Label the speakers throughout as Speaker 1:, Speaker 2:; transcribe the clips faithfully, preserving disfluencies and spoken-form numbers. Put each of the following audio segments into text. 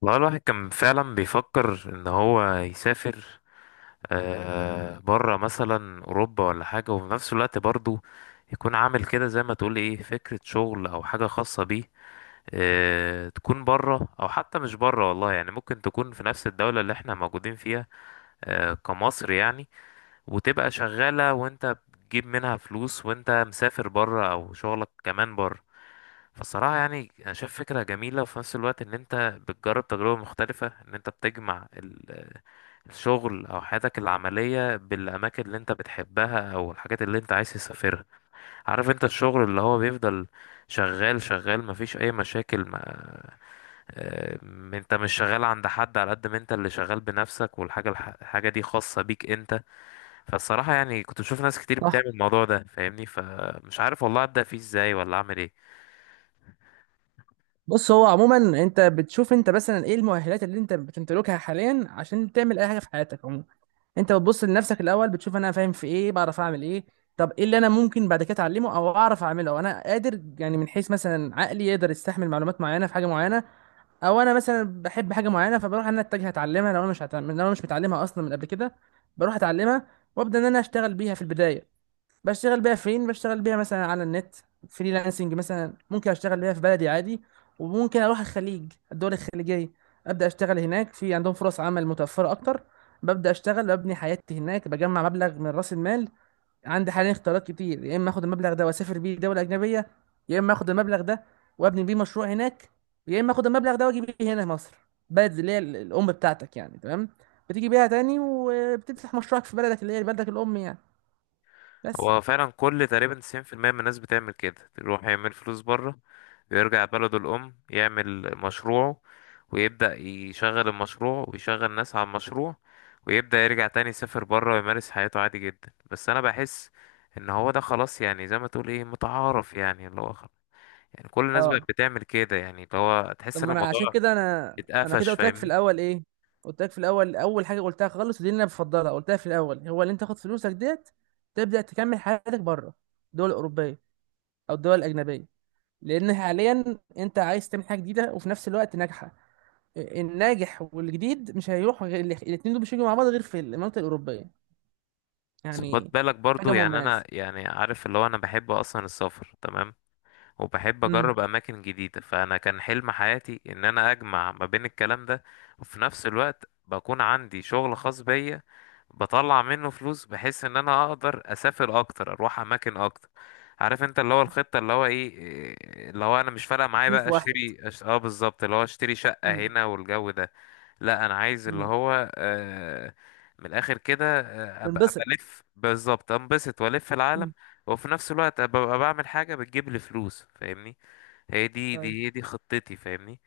Speaker 1: والله الواحد كان فعلا بيفكر ان هو يسافر. آه، بره مثلا اوروبا ولا حاجه، وفي نفس الوقت برضه يكون عامل كده زي ما تقول ايه فكره شغل او حاجه خاصه بيه. آه، تكون بره او حتى مش بره، والله يعني ممكن تكون في نفس الدوله اللي احنا موجودين فيها، آه كمصر يعني. وتبقى شغاله وانت بتجيب منها فلوس وانت مسافر بره، او شغلك كمان بره. فالصراحة يعني أنا شايف فكرة جميلة، وفي نفس الوقت إن أنت بتجرب تجربة مختلفة، إن أنت بتجمع ال- الشغل أو حياتك العملية بالأماكن اللي أنت بتحبها أو الحاجات اللي أنت عايز تسافرها. عارف أنت الشغل اللي هو بيفضل شغال شغال، مفيش أي مشاكل، ما آه، أنت مش شغال عند حد، على قد ما أنت اللي شغال بنفسك والحاجة الح- الحاجة دي خاصة بيك أنت. فالصراحة يعني كنت بشوف ناس كتير
Speaker 2: صح.
Speaker 1: بتعمل الموضوع ده، فاهمني؟ فمش عارف والله أبدأ فيه إزاي ولا أعمل إيه.
Speaker 2: بص هو عموما انت بتشوف انت مثلا ايه المؤهلات اللي انت بتمتلكها حاليا عشان تعمل اي حاجه في حياتك عموما. انت بتبص لنفسك الاول، بتشوف انا فاهم في ايه، بعرف اعمل ايه. طب ايه اللي انا ممكن بعد كده اتعلمه او اعرف اعمله، او انا قادر يعني من حيث مثلا عقلي يقدر يستحمل معلومات معينه في حاجه معينه، او انا مثلا بحب حاجه معينه فبروح ان انا اتجه اتعلمها. لو انا مش هتعلم... لو انا مش متعلمها اصلا من قبل كده، بروح اتعلمها وابدا ان انا اشتغل بيها في البدايه. بشتغل بيها فين؟ بشتغل بيها مثلا على النت، فريلانسنج. مثلا ممكن اشتغل بيها في بلدي عادي، وممكن اروح الخليج، الدول الخليجيه، ابدا اشتغل هناك، في عندهم فرص عمل متوفره اكتر. ببدا اشتغل، ببني حياتي هناك، بجمع مبلغ من راس المال. عندي حاليا اختيارات كتير، يا اما اخد المبلغ ده واسافر بيه دوله اجنبيه، يا اما اخد المبلغ ده وابني بيه مشروع هناك، يا اما اخد المبلغ ده واجي بيه هنا مصر، بلد اللي هي ال- الام بتاعتك يعني، تمام؟ بتيجي بيها تاني وبتفتح مشروعك في بلدك اللي هي بلدك الام يعني. بس.
Speaker 1: هو فعلا كل تقريبا تسعين في المية من الناس بتعمل كده، يروح يعمل فلوس بره ويرجع بلده الأم يعمل مشروعه، ويبدأ يشغل المشروع ويشغل ناس على المشروع، ويبدأ يرجع تاني يسافر بره ويمارس حياته عادي جدا. بس أنا بحس إن هو ده خلاص، يعني زي ما تقول إيه، متعارف، يعني اللي هو خلاص. يعني كل الناس بقت
Speaker 2: اه،
Speaker 1: بتعمل كده، يعني اللي هو
Speaker 2: طب
Speaker 1: تحس إن
Speaker 2: ما انا عشان
Speaker 1: الموضوع
Speaker 2: كده، انا انا كده
Speaker 1: اتقفش،
Speaker 2: قلت لك في
Speaker 1: فاهمني؟
Speaker 2: الاول ايه، قلت لك في الاول، اول حاجه قلتها خالص ودي اللي انا بفضلها، قلتها في الاول، هو اللي انت تاخد فلوسك ديت، تبدا تكمل حياتك بره، الدول الاوروبيه او الدول الاجنبيه. لان حاليا انت عايز تعمل حاجه جديده وفي نفس الوقت ناجحه. الناجح والجديد مش هيروح، غير الاثنين دول مش هيجوا مع بعض غير في المنطقه الاوروبيه
Speaker 1: بس خد
Speaker 2: يعني،
Speaker 1: بالك برضو،
Speaker 2: حاجه
Speaker 1: يعني أنا
Speaker 2: مميزه.
Speaker 1: يعني عارف اللي هو أنا بحب أصلا السفر، تمام؟ وبحب
Speaker 2: امم.
Speaker 1: اجرب اماكن جديده، فانا كان حلم حياتي ان انا اجمع ما بين الكلام ده، وفي نفس الوقت بكون عندي شغل خاص بيا بطلع منه فلوس، بحيث ان انا اقدر اسافر اكتر، اروح اماكن اكتر. عارف انت اللي هو الخطه اللي هو ايه إيه، اللي هو انا مش فارقه معايا
Speaker 2: اتنين
Speaker 1: بقى
Speaker 2: في واحد.
Speaker 1: اشتري أش... اه، بالظبط، اللي هو اشتري شقه
Speaker 2: امم.
Speaker 1: هنا والجو ده. لا، انا عايز اللي
Speaker 2: امم.
Speaker 1: هو، آه، من الاخر كده، آه، ابقى أبقى
Speaker 2: تنبسط.
Speaker 1: الف، بالظبط، انبسط والف العالم.
Speaker 2: امم.
Speaker 1: وفي نفس الوقت ابقى أبقى بعمل حاجه بتجيب لي فلوس، فاهمني؟ هي دي
Speaker 2: طيب.
Speaker 1: دي هي دي خطتي، فاهمني؟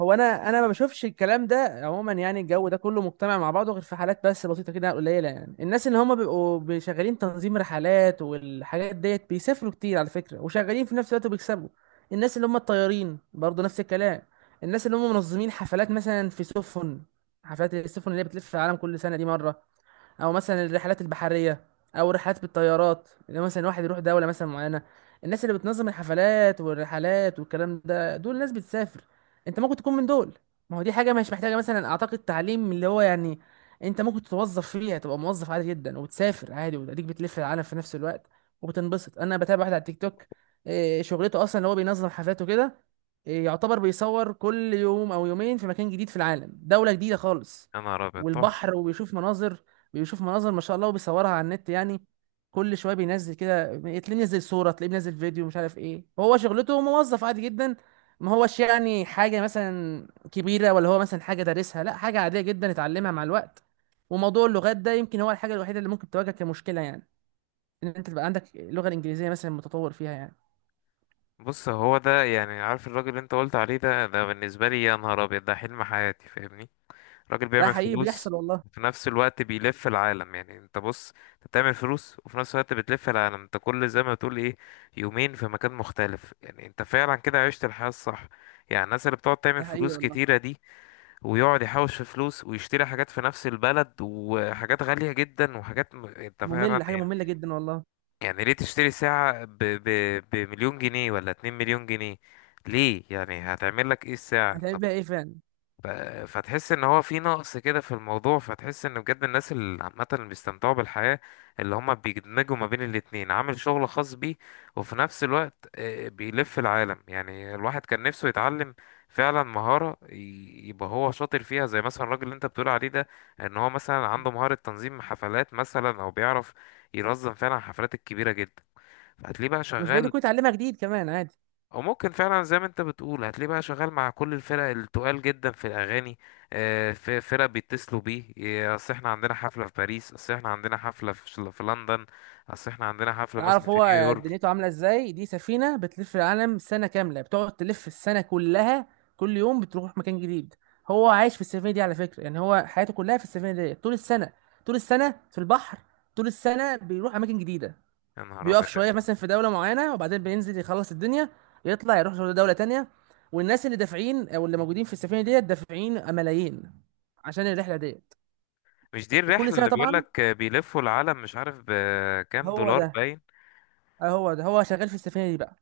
Speaker 2: هو انا انا ما بشوفش الكلام ده عموما يعني، الجو ده كله مجتمع مع بعضه، غير في حالات بس بسيطه كده قليله يعني. الناس اللي هم بيبقوا شغالين تنظيم رحلات والحاجات ديت، بيسافروا كتير على فكره وشغالين في نفس الوقت وبيكسبوا. الناس اللي هم الطيارين برضه نفس الكلام. الناس اللي هم منظمين حفلات مثلا في سفن، حفلات السفن اللي هي بتلف في العالم كل سنه دي مره، او مثلا الرحلات البحريه، او رحلات بالطيارات اللي هو مثلا واحد يروح دوله مثلا معينه. الناس اللي بتنظم الحفلات والرحلات والكلام ده، دول ناس بتسافر. انت ممكن تكون من دول. ما هو دي حاجه مش محتاجه مثلا اعتقد تعليم اللي هو يعني، انت ممكن تتوظف فيها، تبقى موظف عادي جدا وتسافر عادي وتديك بتلف العالم في نفس الوقت وبتنبسط. انا بتابع واحد على التيك توك، إيه، شغلته اصلا ان هو بينظم حفلاته كده، إيه، يعتبر بيصور كل يوم او يومين في مكان جديد في العالم، دولة جديدة خالص.
Speaker 1: يا نهار ابيض، تحفه.
Speaker 2: والبحر وبيشوف مناظر، بيشوف مناظر ما شاء الله، وبيصورها على النت يعني. كل شويه بينزل كده، تلاقيه منزل صوره، تلاقيه منزل فيديو، مش عارف ايه. هو شغلته موظف عادي جدا، ما هوش يعني حاجه مثلا كبيره، ولا هو مثلا حاجه دارسها، لا، حاجه عاديه جدا اتعلمها مع الوقت. وموضوع اللغات ده يمكن هو الحاجه الوحيده اللي ممكن تواجهك كمشكله يعني، ان انت تبقى عندك اللغه الانجليزيه مثلا متطور فيها يعني.
Speaker 1: بص، هو ده يعني، عارف الراجل اللي انت قلت عليه ده ده بالنسبه لي يا نهار ابيض ده حلم حياتي، فاهمني؟ راجل
Speaker 2: ده
Speaker 1: بيعمل
Speaker 2: حقيقي
Speaker 1: فلوس
Speaker 2: بيحصل والله.
Speaker 1: وفي نفس الوقت بيلف العالم. يعني انت بص، انت بتعمل فلوس وفي نفس الوقت بتلف العالم. انت كل، زي ما تقول ايه، يومين في مكان مختلف، يعني انت فعلا كده عشت الحياة الصح. يعني الناس اللي بتقعد تعمل
Speaker 2: ده حقيقي
Speaker 1: فلوس
Speaker 2: والله.
Speaker 1: كتيرة دي ويقعد يحوش في فلوس ويشتري حاجات في نفس البلد، وحاجات غالية جدا، وحاجات م... انت فعلا
Speaker 2: ممل، حاجه
Speaker 1: يعني.
Speaker 2: ممله جدا والله.
Speaker 1: يعني ليه تشتري ساعة ب... ب... بمليون جنيه ولا اتنين مليون جنيه؟ ليه؟ يعني هتعمل لك ايه الساعة؟
Speaker 2: هتعمل بيها ايه فعلا.
Speaker 1: ف- فتحس ان هو في نقص كده في الموضوع، فتحس ان بجد الناس اللي عامه اللي بيستمتعوا بالحياه، اللي هم بيدمجوا ما بين الاتنين، عامل شغل خاص بيه وفي نفس الوقت آه، بيلف العالم. يعني الواحد كان نفسه يتعلم فعلا مهاره ي- يبقى هو شاطر فيها، زي مثلا الراجل اللي انت بتقول عليه ده، ان هو مثلا عنده مهاره تنظيم حفلات مثلا، او بيعرف ينظم فعلا الحفلات الكبيره جدا. فهتلاقيه بقى
Speaker 2: مش بعيد
Speaker 1: شغال،
Speaker 2: يكون اتعلمها جديد كمان عادي.
Speaker 1: او ممكن فعلا زي ما انت بتقول هتلاقيه بقى شغال مع كل الفرق التقال جدا في الاغاني. آه، في فرق بيتصلوا بيه، إيه، اصل احنا عندنا حفله في باريس، اصل احنا عندنا حفله في شل- في لندن، اصل احنا عندنا حفله مثلا
Speaker 2: تعرف
Speaker 1: في
Speaker 2: هو دنيته
Speaker 1: نيويورك.
Speaker 2: عامله ازاي؟ دي سفينه بتلف العالم سنه كامله، بتقعد تلف السنه كلها، كل يوم بتروح مكان جديد. هو عايش في السفينه دي على فكره يعني، هو حياته كلها في السفينه دي طول السنه، طول السنه في البحر، طول السنه بيروح اماكن جديده.
Speaker 1: يا نهار ابيض
Speaker 2: بيقف
Speaker 1: يا
Speaker 2: شويه مثلا
Speaker 1: جماعة.
Speaker 2: في دوله معينه، وبعدين بينزل يخلص الدنيا، يطلع يروح دوله تانية. والناس اللي دافعين او اللي موجودين في السفينه ديت دافعين ملايين عشان الرحله ديت،
Speaker 1: مش دي
Speaker 2: وكل
Speaker 1: الرحله
Speaker 2: سنه
Speaker 1: اللي بيقول
Speaker 2: طبعا.
Speaker 1: لك بيلفوا العالم مش عارف بكام
Speaker 2: هو
Speaker 1: دولار؟
Speaker 2: ده.
Speaker 1: باين.
Speaker 2: آه، هو ده. هو شغال في السفينه دي بقى،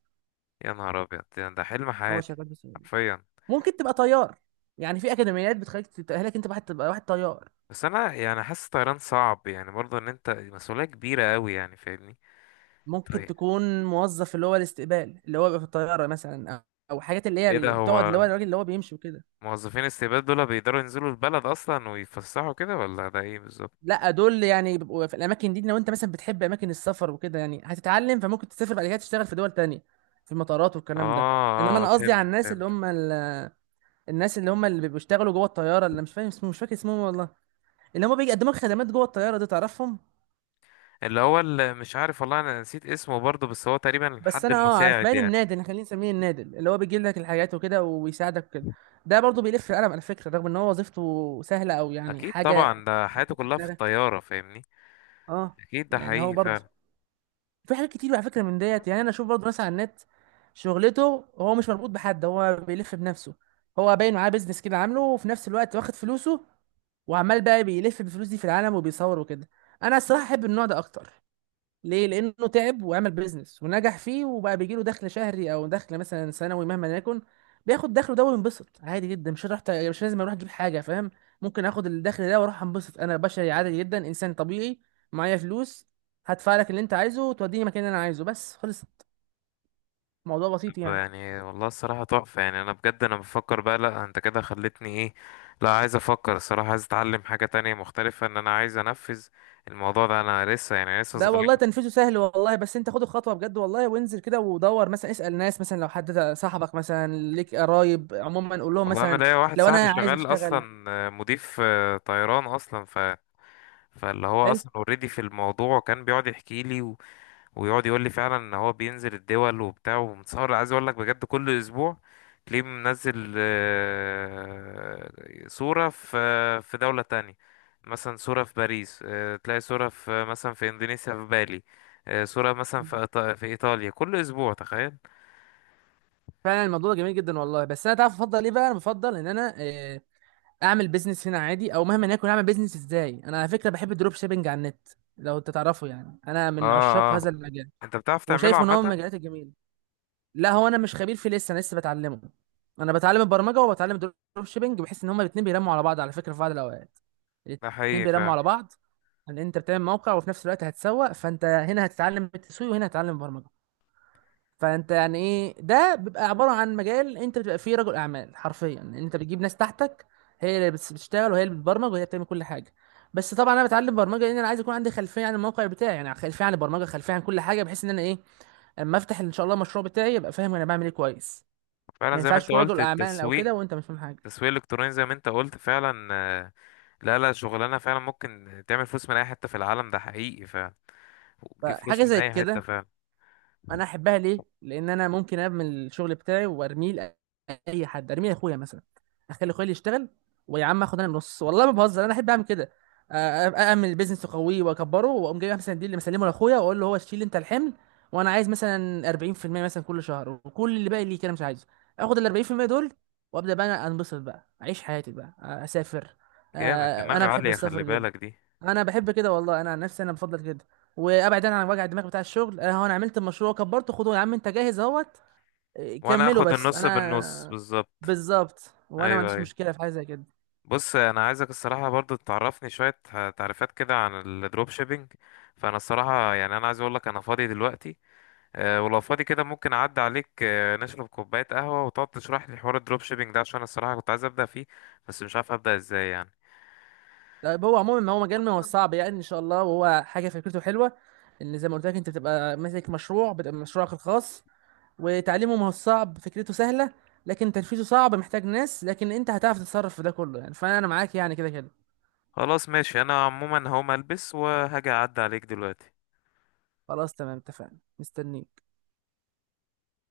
Speaker 1: يا نهار ابيض، ده ده حلم
Speaker 2: هو
Speaker 1: حياتي،
Speaker 2: شغال في السفينه.
Speaker 1: حرفيا.
Speaker 2: ممكن تبقى طيار، يعني في اكاديميات بتخليك تتاهلك انت واحد تبقى واحد طيار.
Speaker 1: بس انا يعني حاسس طيران صعب، يعني برضه ان انت مسؤوليه كبيره قوي، يعني فاهمني؟
Speaker 2: ممكن
Speaker 1: طيب.
Speaker 2: تكون موظف اللي هو الاستقبال اللي هو بيبقى في الطياره مثلا، او أو حاجات اللي هي
Speaker 1: ايه ده؟
Speaker 2: اللي
Speaker 1: هو
Speaker 2: بتقعد، اللي هو الراجل اللي هو بيمشي وكده.
Speaker 1: موظفين استباد دول بيقدروا ينزلوا البلد اصلا ويتفسحوا كده ولا ده ايه بالظبط؟
Speaker 2: لا، دول يعني بيبقوا في الاماكن دي، لو انت مثلا بتحب اماكن السفر وكده يعني هتتعلم، فممكن تسافر بعد كده تشتغل في دول تانية، في المطارات والكلام ده. انما
Speaker 1: اه اه،
Speaker 2: انا قصدي
Speaker 1: فهمت
Speaker 2: على الناس اللي
Speaker 1: فهمت.
Speaker 2: هم ال... الناس اللي هم اللي بيشتغلوا جوه الطياره، اللي مش فاهم اسمه، مش فاكر اسمهم والله، اللي هم بيقدموا لك خدمات جوه الطياره دي، تعرفهم.
Speaker 1: اللي هو، اللي مش عارف والله انا نسيت اسمه برضه، بس هو تقريبا
Speaker 2: بس
Speaker 1: الحد
Speaker 2: انا اه عارف،
Speaker 1: المساعد
Speaker 2: باين
Speaker 1: يعني.
Speaker 2: النادل، احنا خلينا نسميه النادل، اللي هو بيجيب لك الحاجات وكده وبيساعدك وكده. ده برضه بيلف القلم على فكره، رغم ان هو وظيفته سهله او يعني
Speaker 1: اكيد
Speaker 2: حاجه
Speaker 1: طبعا، ده حياته
Speaker 2: في
Speaker 1: كلها في
Speaker 2: دماغك.
Speaker 1: الطياره، فاهمني؟
Speaker 2: اه.
Speaker 1: اكيد ده
Speaker 2: يعني هو
Speaker 1: حقيقي
Speaker 2: برضه
Speaker 1: فعلا.
Speaker 2: في حاجات كتير على فكره من ديت يعني، انا اشوف برضه ناس على النت، شغلته هو مش مربوط بحد، هو بيلف بنفسه، هو باين معاه بيزنس كده عامله، وفي نفس الوقت واخد فلوسه وعمال بقى بيلف بالفلوس دي في العالم وبيصور وكده. انا الصراحه احب النوع ده اكتر، ليه؟ لانه تعب وعمل بيزنس ونجح فيه، وبقى بيجيله دخل شهري او دخل مثلا سنوي مهما يكن، بياخد دخله ده وينبسط عادي جدا. مش رحت، مش لازم اروح اجيب حاجه، فاهم. ممكن اخد الدخل ده واروح انبسط، انا بشري عادي جدا، انسان طبيعي، معايا فلوس، هدفع لك اللي انت عايزه وتوديني مكان اللي انا عايزه، بس خلص. الموضوع
Speaker 1: طب
Speaker 2: بسيط يعني.
Speaker 1: يعني والله الصراحه تحفه، يعني انا بجد انا بفكر بقى. لا، انت كده خلتني ايه، لا، عايز افكر الصراحه، عايز اتعلم حاجه تانية مختلفه، ان انا عايز انفذ الموضوع ده. انا لسه يعني لسه
Speaker 2: ده
Speaker 1: صغير.
Speaker 2: والله تنفيذه سهل والله، بس انت خد الخطوه بجد والله، وانزل كده ودور، مثلا اسال ناس، مثلا لو حد صاحبك مثلا، ليك قرايب عموما، قول لهم
Speaker 1: والله انا
Speaker 2: مثلا
Speaker 1: ليا واحد
Speaker 2: لو
Speaker 1: صاحبي
Speaker 2: انا عايز
Speaker 1: شغال
Speaker 2: اشتغل.
Speaker 1: اصلا آه، مضيف آه، طيران اصلا، ف فاللي هو
Speaker 2: حلو.
Speaker 1: اصلا اوريدي في الموضوع، وكان بيقعد يحكي لي و... ويقعد يقول لي فعلا ان هو بينزل الدول وبتاع ومتصور، عايز اقول لك بجد كل اسبوع تلاقيه منزل آه، صورة في في دولة تانية، مثلا صورة في باريس، آه، تلاقي صورة في مثلا في اندونيسيا في بالي، آه، صورة مثلا في إيطا- في ايطاليا، كل اسبوع، تخيل.
Speaker 2: فعلا الموضوع ده جميل جدا والله، بس انا تعرف افضل ايه بقى؟ انا بفضل ان انا آه، اعمل بيزنس هنا عادي، او مهما يكون. اعمل بيزنس ازاي؟ انا على فكره بحب الدروب شيبنج على النت، لو انت تعرفه يعني، انا
Speaker 1: اه
Speaker 2: من عشاق
Speaker 1: اه.
Speaker 2: هذا المجال،
Speaker 1: انت بتعرف تعمله
Speaker 2: وشايفه ان هو من
Speaker 1: عامة؟
Speaker 2: المجالات الجميله. لا، هو انا مش خبير فيه لسه، انا لسه بتعلمه. انا بتعلم البرمجه وبتعلم الدروب شيبنج، بحيث ان هما الاثنين بيرموا على بعض على فكره، في بعض الاوقات
Speaker 1: ده
Speaker 2: الاثنين
Speaker 1: حقيقي
Speaker 2: بيرموا
Speaker 1: فعلا.
Speaker 2: على بعض. ان انت بتعمل موقع وفي نفس الوقت هتسوق، فانت هنا هتتعلم التسويق وهنا هتتعلم البرمجه. فانت يعني ايه، ده بيبقى عباره عن مجال انت بتبقى فيه رجل اعمال حرفيا، انت بتجيب ناس تحتك، هي اللي بتس- بتشتغل، وهي اللي بتبرمج، وهي اللي بتعمل كل حاجه. بس طبعا انا بتعلم برمجه، لان انا عايز يكون عندي خلفيه عن الموقع بتاعي، يعني خلفيه عن البرمجه، خلفيه عن كل حاجه، بحيث ان انا ايه، اما افتح ان شاء الله المشروع بتاعي، ابقى فاهم انا بعمل ايه كويس.
Speaker 1: فعلا
Speaker 2: ما
Speaker 1: زي ما
Speaker 2: ينفعش
Speaker 1: انت
Speaker 2: تكون
Speaker 1: قلت،
Speaker 2: رجل اعمال او
Speaker 1: التسويق،
Speaker 2: كده وانت مش فاهم حاجه.
Speaker 1: التسويق الالكتروني زي ما انت قلت فعلا. آه، لا لا، شغلانه فعلا ممكن تعمل فلوس من اي حته في العالم، ده حقيقي فعلا، وتجيب فلوس
Speaker 2: فحاجه
Speaker 1: من
Speaker 2: زي
Speaker 1: اي حته
Speaker 2: كده
Speaker 1: فعلا.
Speaker 2: انا احبها، ليه؟ لان انا ممكن ابني الشغل بتاعي وارميه لاي حد، ارميه لاخويا مثلا، اخلي اخويا اللي يشتغل، ويا عم اخد انا النص، والله ما بهزر، انا احب اعمل كده. أ- أ- اعمل بيزنس واقويه واكبره، واقوم جايب مثلا دي اللي مسلمه لاخويا، واقول له هو شيل انت الحمل، وانا عايز مثلا اربعين في المية مثلا كل شهر، وكل اللي باقي ليك انا مش عايزه. اخد ال اربعين في المية دول، وابدا بقى انا انبسط بقى، اعيش حياتي بقى، اسافر. أ-
Speaker 1: جامد، دماغ
Speaker 2: انا بحب
Speaker 1: عاليه، خلي
Speaker 2: السفر جدا.
Speaker 1: بالك دي.
Speaker 2: انا بحب كده والله، انا عن نفسي انا بفضل كده، وابعد انا عن وجع الدماغ بتاع الشغل. انا هو انا عملت المشروع، كبرته، خدوه يا عم، انت جاهز اهوت، إيه،
Speaker 1: وانا
Speaker 2: كمله.
Speaker 1: اخد
Speaker 2: بس
Speaker 1: النص بالنص،
Speaker 2: انا
Speaker 1: بالظبط.
Speaker 2: بالظبط، وانا ما
Speaker 1: ايوه
Speaker 2: عنديش
Speaker 1: ايوه.
Speaker 2: مشكله في حاجه زي كده.
Speaker 1: بص، انا عايزك الصراحه برضو تعرفني شويه تعريفات كده عن الدروب شيبينج. فانا الصراحه يعني انا عايز اقول لك انا فاضي دلوقتي، آه، ولو فاضي كده ممكن اعدي عليك، آه، نشرب كوباية قهوة وتقعد تشرح لي حوار الدروب شيبينج ده، عشان الصراحة كنت عايز ابدأ فيه بس مش عارف ابدأ ازاي يعني.
Speaker 2: طيب، هو عموما ما هو مجال ما هو صعب يعني ان شاء الله، وهو حاجه فكرته حلوه، ان زي ما قلت لك، انت بتبقى ماسك مشروع، بتبقى مشروعك الخاص، وتعليمه ما هو صعب، فكرته سهله، لكن تنفيذه صعب، محتاج ناس، لكن انت هتعرف تتصرف في ده كله يعني، فانا معاك يعني كده كده.
Speaker 1: خلاص ماشي، انا عموما هقوم البس وهاجي اعدي عليك دلوقتي.
Speaker 2: خلاص تمام، اتفقنا، مستنيك.